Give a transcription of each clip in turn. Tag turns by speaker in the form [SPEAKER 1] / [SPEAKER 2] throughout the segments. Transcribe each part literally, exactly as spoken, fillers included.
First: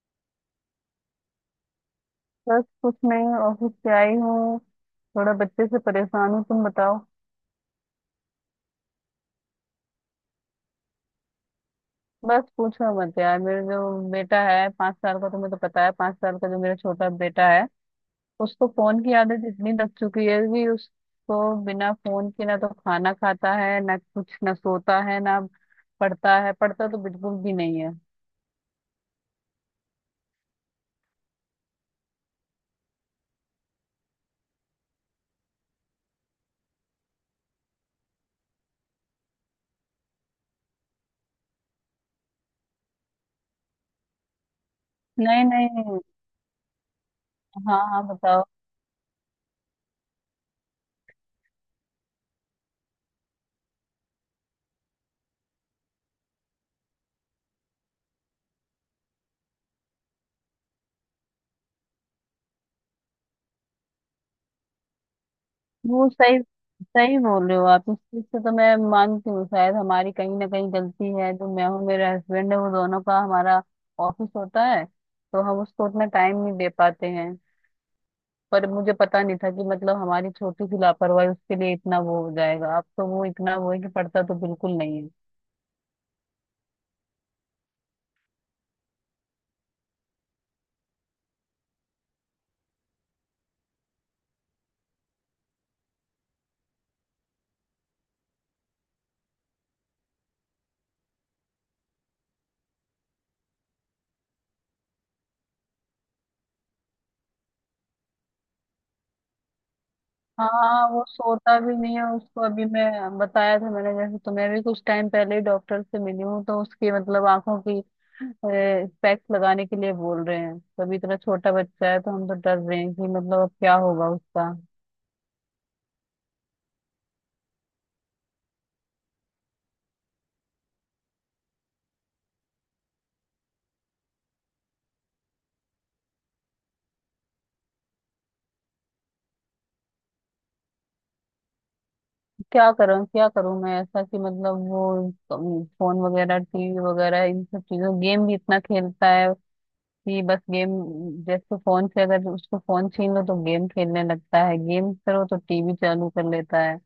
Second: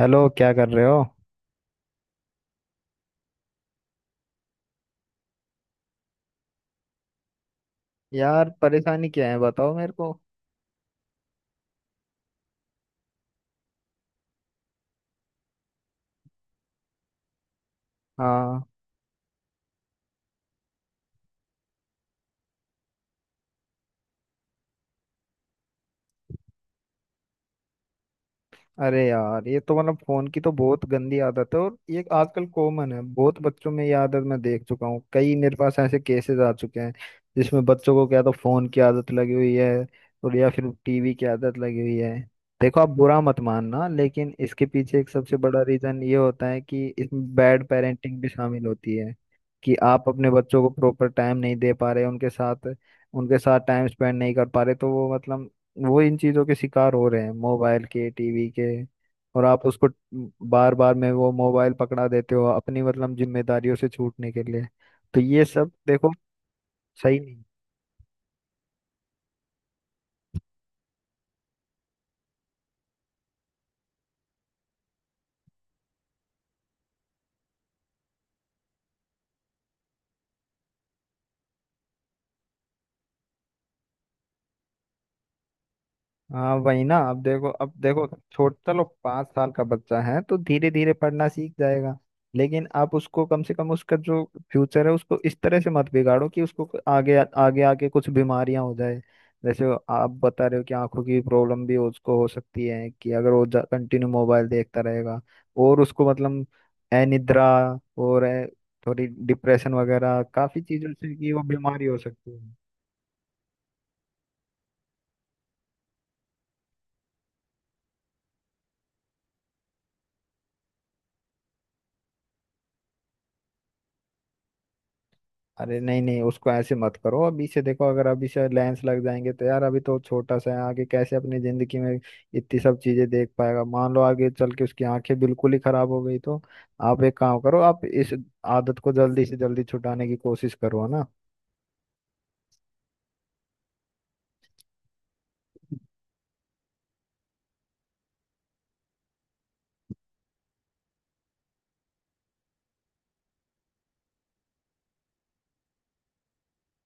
[SPEAKER 1] Hello, क्या कर रहे हो।
[SPEAKER 2] बस कुछ नहीं। ऑफिस से आई हूँ। थोड़ा बच्चे से परेशान हूँ, तुम बताओ।
[SPEAKER 1] यार, परेशानी क्या है बताओ मेरे को।
[SPEAKER 2] बस पूछो मत यार। मेरे जो बेटा है पांच साल का, तुम्हें तो पता है, पांच साल का जो मेरा छोटा बेटा है,
[SPEAKER 1] हाँ।
[SPEAKER 2] उसको फोन की आदत इतनी लग चुकी है कि उसको बिना फोन के ना तो खाना खाता है, ना कुछ, ना सोता है, ना पढ़ता है। पढ़ता तो बिल्कुल भी नहीं है।
[SPEAKER 1] अरे यार, ये तो मतलब फोन की तो बहुत गंदी आदत है, और ये आजकल कॉमन है बहुत बच्चों में। ये आदत मैं देख चुका हूँ, कई मेरे पास ऐसे केसेस आ चुके हैं जिसमें बच्चों को क्या तो फोन की आदत लगी हुई है और या फिर टीवी की आदत लगी हुई है। देखो, आप बुरा मत मानना, लेकिन इसके पीछे एक सबसे
[SPEAKER 2] नहीं
[SPEAKER 1] बड़ा
[SPEAKER 2] नहीं।
[SPEAKER 1] रीजन ये होता है कि इसमें बैड
[SPEAKER 2] हाँ हाँ,
[SPEAKER 1] पेरेंटिंग भी
[SPEAKER 2] बताओ।
[SPEAKER 1] शामिल होती है, कि आप अपने बच्चों को प्रॉपर टाइम नहीं दे पा रहे उनके साथ। उनके साथ टाइम स्पेंड नहीं कर पा रहे, तो वो मतलब वो इन चीजों के शिकार हो रहे हैं, मोबाइल के, टीवी के। और आप उसको बार बार में वो मोबाइल पकड़ा देते हो अपनी मतलब जिम्मेदारियों से छूटने के लिए। तो ये सब
[SPEAKER 2] वो
[SPEAKER 1] देखो।
[SPEAKER 2] सही सही
[SPEAKER 1] सही नहीं।
[SPEAKER 2] बोल रहे हो आप इस चीज से। तो मैं मानती हूँ, शायद हमारी कहीं ना कहीं गलती है। जो मैं हूँ, मेरा हस्बैंड है, वो दोनों का हमारा ऑफिस होता है, तो हम उसको उतना टाइम नहीं दे पाते हैं। पर मुझे पता नहीं था कि मतलब हमारी छोटी सी लापरवाही उसके लिए इतना वो हो जाएगा। अब तो वो इतना वो है कि पड़ता तो बिल्कुल नहीं।
[SPEAKER 1] हाँ वही ना, अब देखो, अब देखो, छोट चलो पाँच साल का बच्चा है तो धीरे धीरे पढ़ना सीख जाएगा। लेकिन आप उसको कम से कम उसका जो फ्यूचर है उसको इस तरह से मत बिगाड़ो कि उसको को- आगे आगे आके कुछ बीमारियां हो जाए। जैसे आप बता रहे हो कि आंखों की प्रॉब्लम भी उसको हो सकती है, कि अगर वो कंटिन्यू मोबाइल देखता रहेगा। और उसको मतलब अनिद्रा और ए, थोड़ी डिप्रेशन वगैरह, काफी
[SPEAKER 2] हाँ,
[SPEAKER 1] चीजों
[SPEAKER 2] वो
[SPEAKER 1] से कि वो
[SPEAKER 2] सोता भी
[SPEAKER 1] बीमारी
[SPEAKER 2] नहीं
[SPEAKER 1] हो
[SPEAKER 2] है
[SPEAKER 1] सकती
[SPEAKER 2] उसको।
[SPEAKER 1] है।
[SPEAKER 2] अभी मैं बताया था, मैंने जैसे तुम्हें भी, कुछ टाइम पहले ही डॉक्टर से मिली हूँ तो उसकी मतलब आंखों की पैक्स लगाने के लिए बोल रहे हैं। तो अभी इतना छोटा बच्चा है, तो हम तो डर रहे हैं कि मतलब अब क्या होगा उसका।
[SPEAKER 1] अरे नहीं नहीं, उसको ऐसे मत करो। अभी से देखो, अगर अभी से लेंस लग जाएंगे तो यार, अभी तो छोटा सा है, आगे कैसे अपनी जिंदगी में इतनी सब चीजें देख पाएगा। मान लो आगे चल के उसकी आंखें बिल्कुल ही खराब हो गई तो? आप एक काम करो, आप इस आदत को जल्दी से जल्दी छुटाने की कोशिश करो, है ना।
[SPEAKER 2] क्या करूँ क्या करूँ मैं ऐसा कि मतलब वो फोन वगैरह, टीवी वगैरह, इन सब चीजों, गेम भी इतना खेलता है कि बस गेम। जैसे फोन से अगर उसको फोन छीन लो तो गेम खेलने लगता है, गेम करो तो टीवी चालू कर लेता है।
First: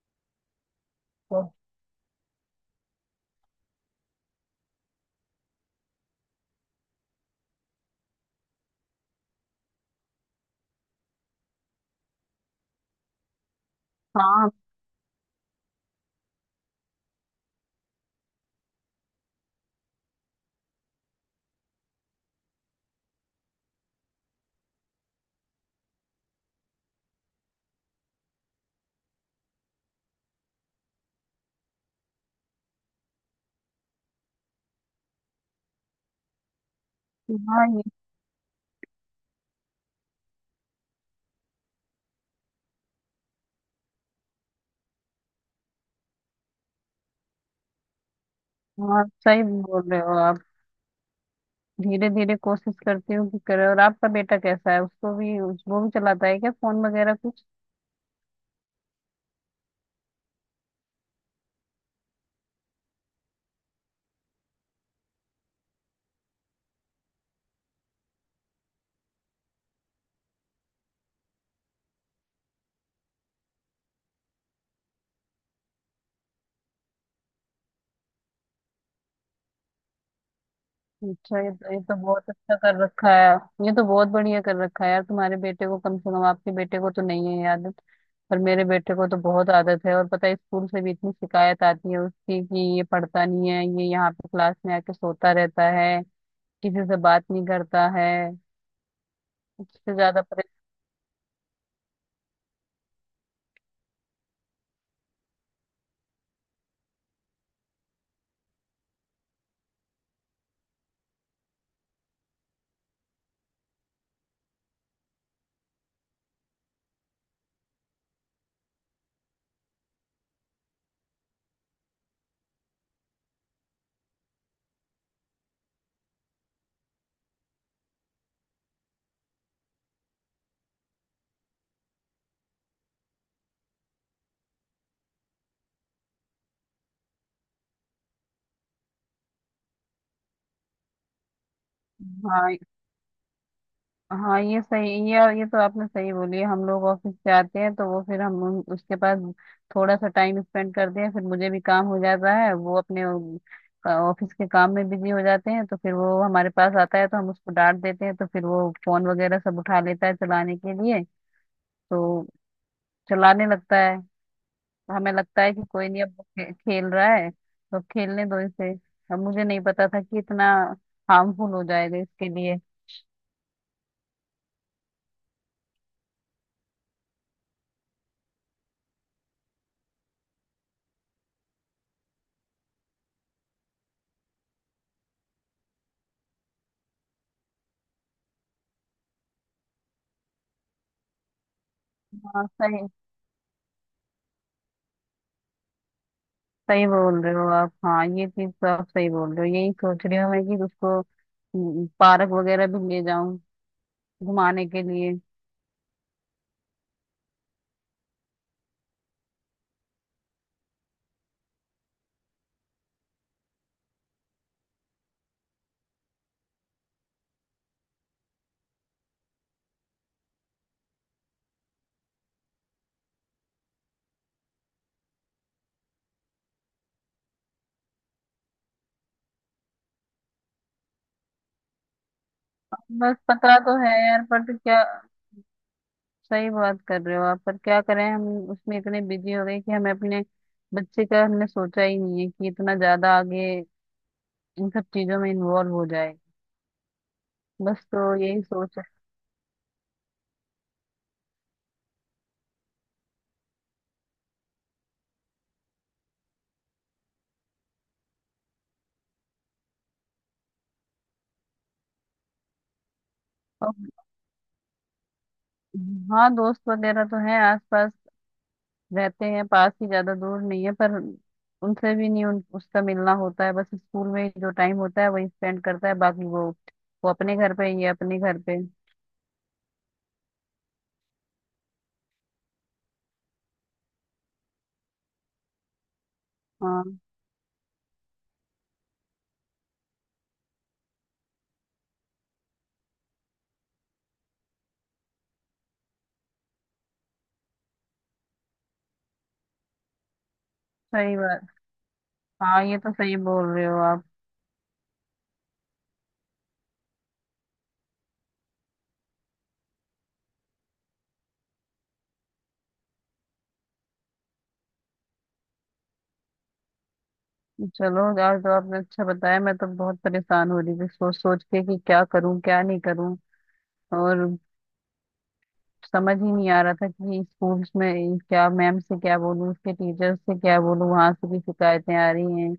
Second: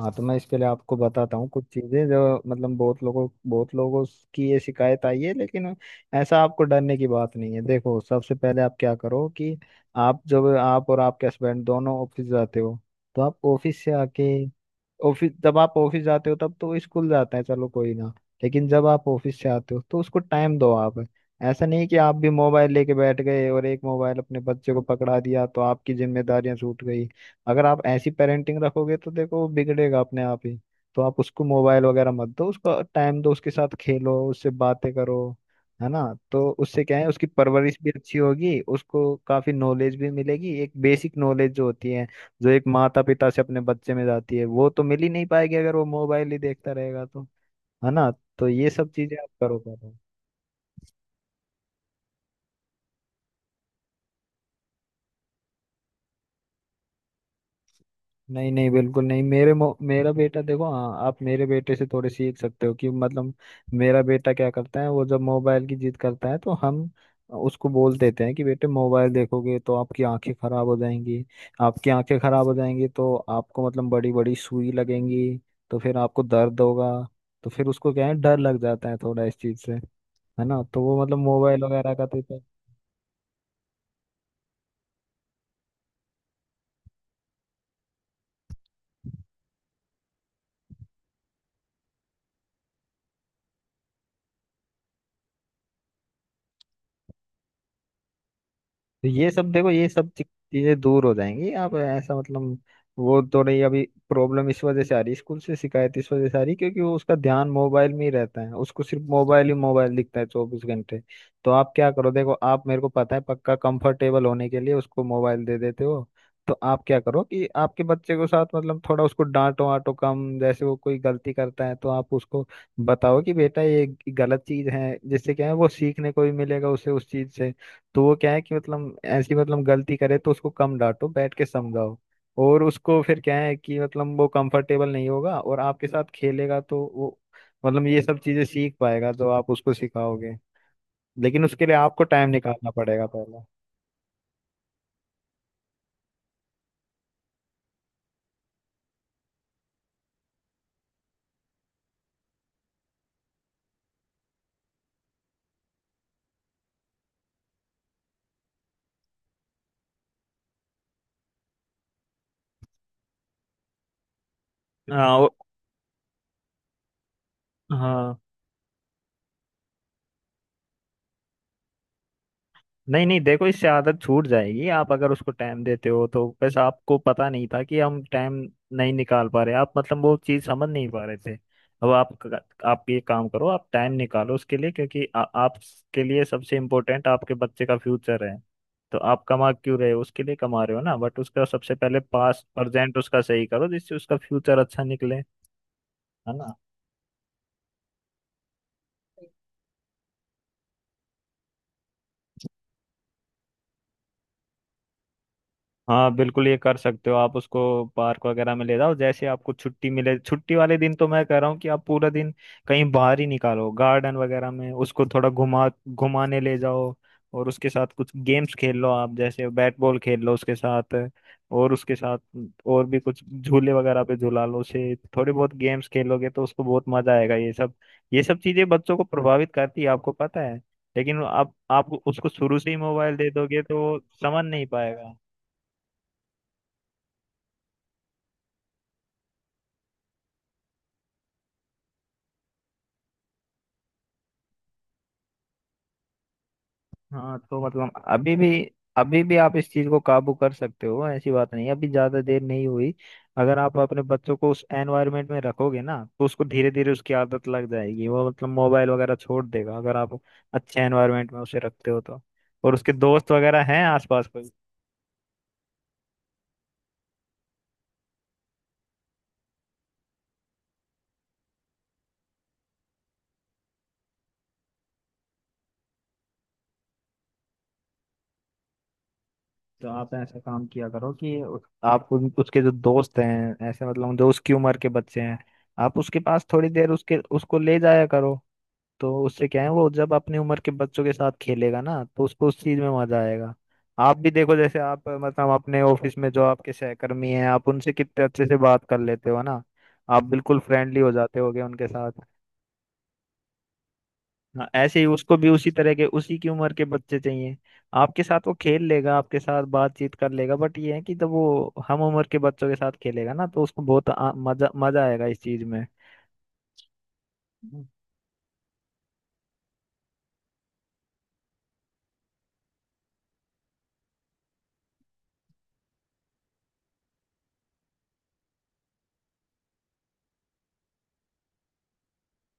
[SPEAKER 1] हाँ, तो मैं इसके लिए आपको बताता
[SPEAKER 2] तो
[SPEAKER 1] हूँ कुछ चीज़ें, जो मतलब बहुत लोगों बहुत लोगों की ये शिकायत आई है, लेकिन ऐसा आपको डरने की बात नहीं है। देखो, सबसे पहले आप क्या करो कि आप जब आप और आपके हस्बैंड दोनों ऑफिस जाते हो, तो आप ऑफिस से आके,
[SPEAKER 2] हाँ
[SPEAKER 1] ऑफिस जब आप ऑफिस जाते हो तब तो स्कूल जाते हैं, चलो कोई ना। लेकिन जब आप ऑफिस से आते हो तो उसको टाइम दो आप। ऐसा नहीं कि आप भी मोबाइल लेके बैठ गए और एक मोबाइल अपने बच्चे को पकड़ा दिया तो आपकी जिम्मेदारियां छूट गई। अगर आप ऐसी पेरेंटिंग रखोगे तो देखो वो बिगड़ेगा अपने आप ही। तो आप उसको मोबाइल वगैरह मत दो, उसको टाइम दो, उसके साथ खेलो, उससे बातें करो, है ना। तो उससे क्या है, उसकी
[SPEAKER 2] हाँ,
[SPEAKER 1] परवरिश
[SPEAKER 2] ये।
[SPEAKER 1] भी अच्छी होगी, उसको काफी नॉलेज भी मिलेगी, एक बेसिक नॉलेज जो होती है, जो एक माता पिता से अपने बच्चे में जाती है, वो तो मिल ही नहीं पाएगी अगर वो मोबाइल ही देखता रहेगा तो। है ना। तो ये सब
[SPEAKER 2] हाँ
[SPEAKER 1] चीजें आप
[SPEAKER 2] सही
[SPEAKER 1] करो
[SPEAKER 2] बोल
[SPEAKER 1] करो।
[SPEAKER 2] रहे हो आप। धीरे धीरे कोशिश करती हूँ कि करे। और आपका बेटा कैसा है? उसको भी उस- वो भी चलाता है क्या फोन वगैरह कुछ?
[SPEAKER 1] नहीं नहीं, बिल्कुल नहीं। मेरे मो, मेरा बेटा देखो, हाँ, आप मेरे बेटे से थोड़े सीख सकते हो कि मतलब मेरा बेटा क्या करता है, वो जब मोबाइल की जिद करता है तो हम उसको बोल देते हैं कि बेटे, मोबाइल देखोगे तो आपकी आंखें खराब हो जाएंगी। आपकी आंखें खराब हो जाएंगी तो आपको मतलब बड़ी बड़ी सुई लगेंगी, तो फिर आपको दर्द होगा। तो फिर उसको क्या है, डर लग जाता है थोड़ा इस चीज से, है ना। तो वो मतलब
[SPEAKER 2] अच्छा, ये
[SPEAKER 1] मोबाइल
[SPEAKER 2] तो, ये
[SPEAKER 1] वगैरह
[SPEAKER 2] तो
[SPEAKER 1] का तो।
[SPEAKER 2] बहुत अच्छा कर रखा है। ये तो बहुत बढ़िया कर रखा है यार। तुम्हारे बेटे को, कम से कम आपके बेटे को तो नहीं है ये आदत। पर मेरे बेटे को तो बहुत आदत है। और पता है, स्कूल से भी इतनी शिकायत आती है उसकी कि ये पढ़ता नहीं है, ये यहाँ पे क्लास में आके सोता रहता है, किसी से बात नहीं करता है।
[SPEAKER 1] तो ये सब देखो, ये
[SPEAKER 2] उससे
[SPEAKER 1] सब
[SPEAKER 2] ज्यादा
[SPEAKER 1] चीज- चीजें दूर हो जाएंगी। आप ऐसा मतलब वो तो रही अभी प्रॉब्लम। इस वजह से आ रही, स्कूल से शिकायत इस वजह से आ रही क्योंकि वो उसका ध्यान मोबाइल में ही रहता है, उसको सिर्फ मोबाइल ही मोबाइल दिखता है चौबीस घंटे। तो आप क्या करो, देखो आप, मेरे को पता है पक्का, कंफर्टेबल होने के लिए उसको मोबाइल दे देते हो। तो आप क्या करो कि आपके बच्चे को साथ, मतलब थोड़ा उसको डांटो वाटो कम। जैसे वो कोई गलती करता है तो आप उसको बताओ कि बेटा ये गलत चीज है, जिससे क्या है वो सीखने को भी मिलेगा उसे उस चीज से। तो वो क्या है कि मतलब ऐसी मतलब गलती करे तो उसको कम डांटो, बैठ के समझाओ। और उसको फिर क्या है कि मतलब वो कंफर्टेबल नहीं होगा, और आपके साथ खेलेगा तो वो मतलब ये सब चीजें सीख पाएगा जो आप उसको सिखाओगे। लेकिन उसके लिए आपको टाइम
[SPEAKER 2] परेशान। हाँ
[SPEAKER 1] निकालना पड़ेगा पहले।
[SPEAKER 2] हाँ ये सही। ये ये तो आपने सही बोली है। हम लोग ऑफिस से आते हैं तो वो फिर हम उन- उसके पास थोड़ा सा टाइम स्पेंड करते हैं। फिर मुझे भी काम हो जाता है, वो अपने ऑफिस के काम में बिजी हो जाते हैं। तो फिर वो हमारे पास आता है तो हम उसको डांट देते हैं। तो फिर वो फोन वगैरह सब उठा लेता है चलाने के लिए, तो चलाने लगता है। हमें
[SPEAKER 1] हाँ वो-
[SPEAKER 2] लगता है कि कोई नहीं, अब वो खे, खेल रहा है तो
[SPEAKER 1] हाँ।
[SPEAKER 2] खेलने दो इसे। अब मुझे नहीं पता था कि इतना हार्मफुल हो जाएगा इसके लिए।
[SPEAKER 1] नहीं नहीं देखो, इससे आदत छूट जाएगी, आप अगर उसको टाइम देते हो तो। बस आपको पता नहीं था कि हम टाइम नहीं निकाल पा रहे, आप मतलब वो चीज़ समझ नहीं पा रहे थे। अब आप आप ये काम करो, आप टाइम निकालो उसके लिए, क्योंकि आ, आपके लिए सबसे इम्पोर्टेंट आपके बच्चे का फ्यूचर है। तो आप कमा क्यों रहे हो, उसके लिए कमा रहे हो ना, बट उसका सबसे पहले पास
[SPEAKER 2] हाँ सही
[SPEAKER 1] प्रेजेंट उसका सही करो जिससे उसका फ्यूचर अच्छा निकले। है ना।
[SPEAKER 2] सही बोल रहे हो आप। हाँ ये चीज तो आप सही बोल रहे हो। यही सोच रही हूँ मैं कि उसको हम्म, पार्क वगैरह भी ले जाऊं घुमाने के लिए।
[SPEAKER 1] हाँ बिल्कुल, ये कर सकते हो आप, उसको पार्क वगैरह में ले जाओ। जैसे आपको छुट्टी मिले, छुट्टी वाले दिन तो मैं कह रहा हूँ कि आप पूरा दिन कहीं बाहर ही निकालो, गार्डन वगैरह में उसको थोड़ा घुमा घुमाने ले जाओ। और उसके साथ कुछ गेम्स खेल लो आप, जैसे बैट बॉल खेल लो उसके साथ। और उसके साथ और भी कुछ झूले वगैरह पे झूला लो उसे, थोड़े बहुत गेम्स खेलोगे तो उसको बहुत मजा आएगा। ये सब, ये सब चीजें बच्चों को प्रभावित करती है, आपको पता है। लेकिन आप आप उसको शुरू से ही मोबाइल
[SPEAKER 2] बस
[SPEAKER 1] दे
[SPEAKER 2] पता
[SPEAKER 1] दोगे
[SPEAKER 2] तो
[SPEAKER 1] तो
[SPEAKER 2] है
[SPEAKER 1] वो
[SPEAKER 2] यार, पर
[SPEAKER 1] समझ
[SPEAKER 2] तो
[SPEAKER 1] नहीं
[SPEAKER 2] क्या।
[SPEAKER 1] पाएगा।
[SPEAKER 2] सही बात कर रहे हो आप, पर क्या करें हम। उसमें इतने बिजी हो गए कि हमें अपने बच्चे का हमने सोचा ही नहीं है कि इतना ज्यादा आगे इन सब चीजों में इन्वॉल्व हो जाए।
[SPEAKER 1] हाँ तो
[SPEAKER 2] बस
[SPEAKER 1] मतलब
[SPEAKER 2] तो
[SPEAKER 1] अभी
[SPEAKER 2] यही
[SPEAKER 1] भी,
[SPEAKER 2] सोच है।
[SPEAKER 1] अभी भी आप इस चीज को काबू कर सकते हो, ऐसी बात नहीं है अभी ज्यादा देर नहीं हुई। अगर आप अपने बच्चों को उस एनवायरनमेंट में रखोगे ना, तो उसको धीरे धीरे उसकी आदत लग जाएगी, वो मतलब मोबाइल वगैरह छोड़ देगा, अगर आप अच्छे एनवायरनमेंट में उसे रखते हो तो। और उसके दोस्त वगैरह हैं
[SPEAKER 2] और
[SPEAKER 1] आसपास कोई?
[SPEAKER 2] हाँ, दोस्त वगैरह तो हैं आसपास, रहते हैं पास ही, ज्यादा दूर नहीं है। पर उनसे भी नहीं उन, उसका मिलना होता है, बस स्कूल में ही जो टाइम होता है वही स्पेंड करता है, बाकी वो वो अपने घर पे ये अपने घर पे।
[SPEAKER 1] तो आप ऐसा काम किया करो कि उस- आप उन- उसके जो दोस्त हैं, ऐसे मतलब जो उसकी उम्र के बच्चे हैं, आप उसके पास थोड़ी
[SPEAKER 2] हाँ
[SPEAKER 1] देर उसके उसको ले जाया करो। तो उससे क्या है, वो जब अपनी उम्र के बच्चों के साथ खेलेगा ना, तो उसको उस चीज में मजा आएगा। आप भी देखो, जैसे आप मतलब अपने ऑफिस में जो आपके सहकर्मी हैं आप उनसे कितने अच्छे से बात कर लेते हो ना। आप बिल्कुल फ्रेंडली हो
[SPEAKER 2] सही
[SPEAKER 1] जाते
[SPEAKER 2] बात।
[SPEAKER 1] होगे उनके साथ।
[SPEAKER 2] हाँ ये तो सही बोल रहे हो आप।
[SPEAKER 1] हाँ, ऐसे ही उसको भी उसी तरह के, उसी की उम्र के बच्चे चाहिए। आपके साथ वो खेल लेगा, आपके साथ बातचीत कर लेगा, बट ये है कि जब वो हम उम्र के बच्चों के साथ खेलेगा ना, तो उसको बहुत आ, मजा मजा आएगा इस चीज में।
[SPEAKER 2] चलो आज तो आपने अच्छा बताया। मैं तो बहुत परेशान हो रही थी सोच सोच के कि क्या करूं क्या नहीं करूं। और समझ ही नहीं आ रहा था कि स्कूल्स में क्या, मैम से क्या बोलूं, उसके टीचर से क्या बोलूं, वहां से भी शिकायतें आ रही हैं।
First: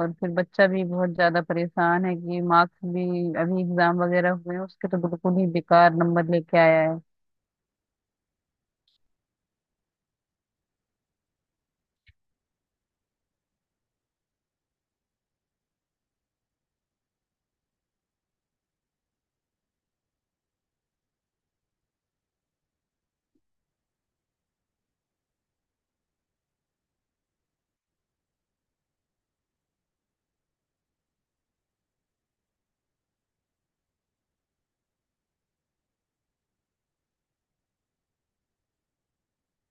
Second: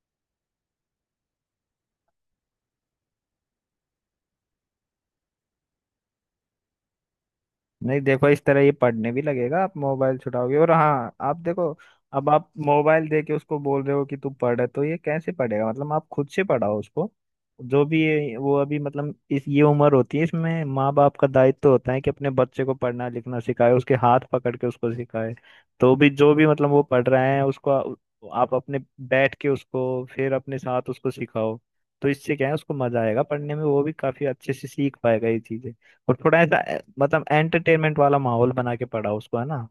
[SPEAKER 2] और फिर बच्चा भी बहुत ज्यादा परेशान है कि मार्क्स भी, अभी एग्जाम वगैरह हुए हैं उसके तो बिल्कुल ही बेकार नंबर लेके आया है।
[SPEAKER 1] नहीं देखो, इस तरह ये पढ़ने भी लगेगा, आप मोबाइल छुड़ाओगे और। हाँ आप देखो, अब आप मोबाइल दे के उसको बोल रहे हो कि तू पढ़, तो ये कैसे पढ़ेगा। मतलब आप खुद से पढ़ाओ उसको। जो भी ये- वो अभी, मतलब इस ये उम्र होती है, इसमें माँ बाप का दायित्व होता है कि अपने बच्चे को पढ़ना लिखना सिखाए, उसके हाथ पकड़ के उसको सिखाए। तो भी जो भी मतलब वो पढ़ रहे हैं उसको आ- आप अपने बैठ के उसको फिर अपने साथ उसको सिखाओ। तो इससे क्या है, उसको मजा आएगा पढ़ने में, वो भी काफी अच्छे से सीख पाएगा ये चीजें। और थोड़ा ऐसा ए, मतलब एंटरटेनमेंट वाला माहौल बना के पढ़ाओ उसको, है ना।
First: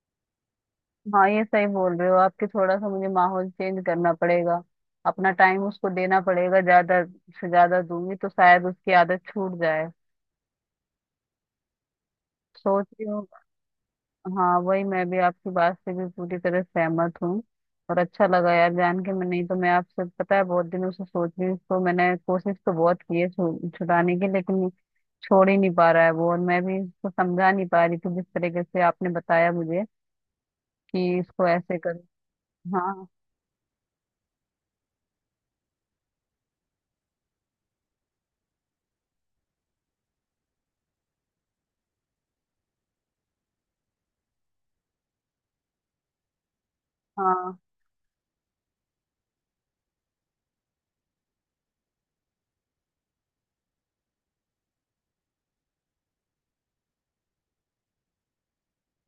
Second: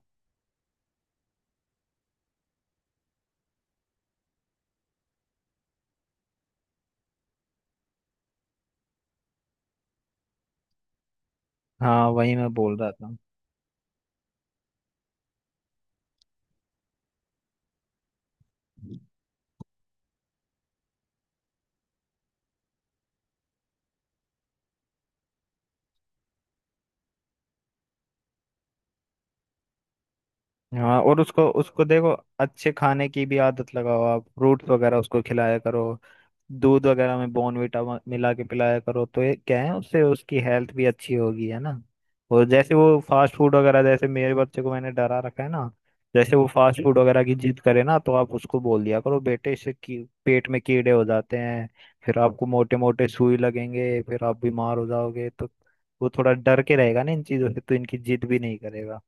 [SPEAKER 2] हाँ ये सही बोल रहे हो आपके। थोड़ा सा मुझे माहौल चेंज करना पड़ेगा। अपना टाइम उसको देना पड़ेगा, ज्यादा से ज्यादा दूंगी तो शायद उसकी आदत छूट जाए।
[SPEAKER 1] हाँ वही मैं बोल
[SPEAKER 2] सोच
[SPEAKER 1] रहा
[SPEAKER 2] रही
[SPEAKER 1] था।
[SPEAKER 2] हूँ। हाँ वही, मैं भी आपकी बात से भी पूरी तरह सहमत हूँ। और अच्छा लगा यार जान के। मैं नहीं तो, मैं आपसे पता है बहुत दिनों से सोच रही हूँ। इसको मैंने कोशिश तो बहुत की है छु- छुड़ाने की, लेकिन छोड़ ही नहीं पा रहा है वो। और मैं भी इसको समझा नहीं पा रही थी, जिस तरीके से आपने बताया मुझे
[SPEAKER 1] हाँ,
[SPEAKER 2] कि
[SPEAKER 1] और उसको
[SPEAKER 2] इसको ऐसे
[SPEAKER 1] उसको
[SPEAKER 2] कर।
[SPEAKER 1] देखो अच्छे
[SPEAKER 2] हाँ
[SPEAKER 1] खाने की भी आदत लगाओ, आप फ्रूट्स वगैरह उसको खिलाया करो। दूध वगैरह में बॉर्नवीटा मिला के पिलाया करो, तो ये क्या है, उससे उसकी हेल्थ भी अच्छी होगी, है ना। और जैसे वो फास्ट फूड वगैरह, जैसे मेरे बच्चे को मैंने डरा रखा है ना, जैसे वो फास्ट फूड वगैरह की
[SPEAKER 2] हाँ
[SPEAKER 1] जिद करे ना तो आप उसको बोल दिया करो, बेटे इससे की, पेट में कीड़े हो जाते हैं। फिर आपको मोटे मोटे सुई लगेंगे, फिर आप बीमार हो जाओगे, तो वो थोड़ा डर के रहेगा ना इन चीजों से, तो इनकी जिद भी नहीं करेगा।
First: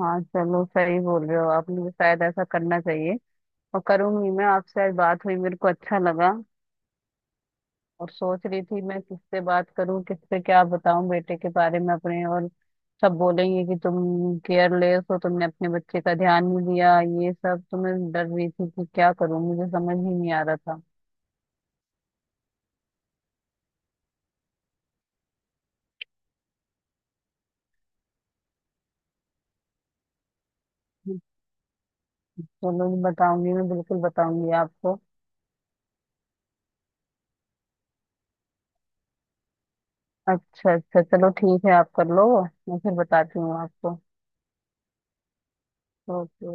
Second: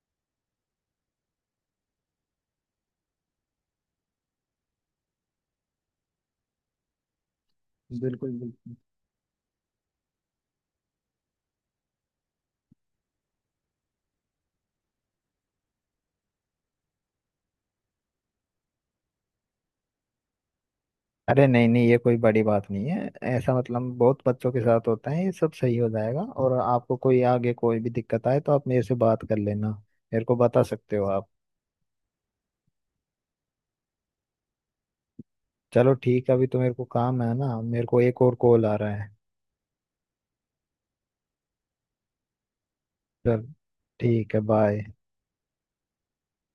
[SPEAKER 2] हाँ, चलो सही बोल रहे हो आप। मुझे शायद ऐसा करना चाहिए और करूंगी मैं। आपसे आज बात हुई, मेरे को अच्छा लगा। और
[SPEAKER 1] बिल्कुल
[SPEAKER 2] सोच रही
[SPEAKER 1] बिल्कुल।
[SPEAKER 2] थी मैं किससे बात करूं, किससे क्या बताऊं बेटे के बारे में अपने। और सब बोलेंगे कि तुम केयरलेस हो, तुमने अपने बच्चे का ध्यान नहीं दिया, ये सब। तो मैं डर रही थी कि क्या करूं, मुझे समझ ही नहीं आ रहा था।
[SPEAKER 1] अरे नहीं नहीं, ये कोई बड़ी बात नहीं है, ऐसा मतलब बहुत बच्चों के साथ होता है। ये सब सही हो जाएगा, और आपको कोई आगे कोई भी दिक्कत आए तो आप मेरे से बात कर लेना, मेरे को बता सकते हो आप।
[SPEAKER 2] चलो मैं बताऊंगी, मैं बिल्कुल बताऊंगी आपको।
[SPEAKER 1] चलो ठीक है, अभी तो मेरे को काम है ना, मेरे को एक और कॉल आ रहा है।
[SPEAKER 2] अच्छा अच्छा, चलो ठीक है, आप कर लो, मैं फिर बताती
[SPEAKER 1] चल,
[SPEAKER 2] हूँ आपको।
[SPEAKER 1] ठीक है, बाय।
[SPEAKER 2] ओके।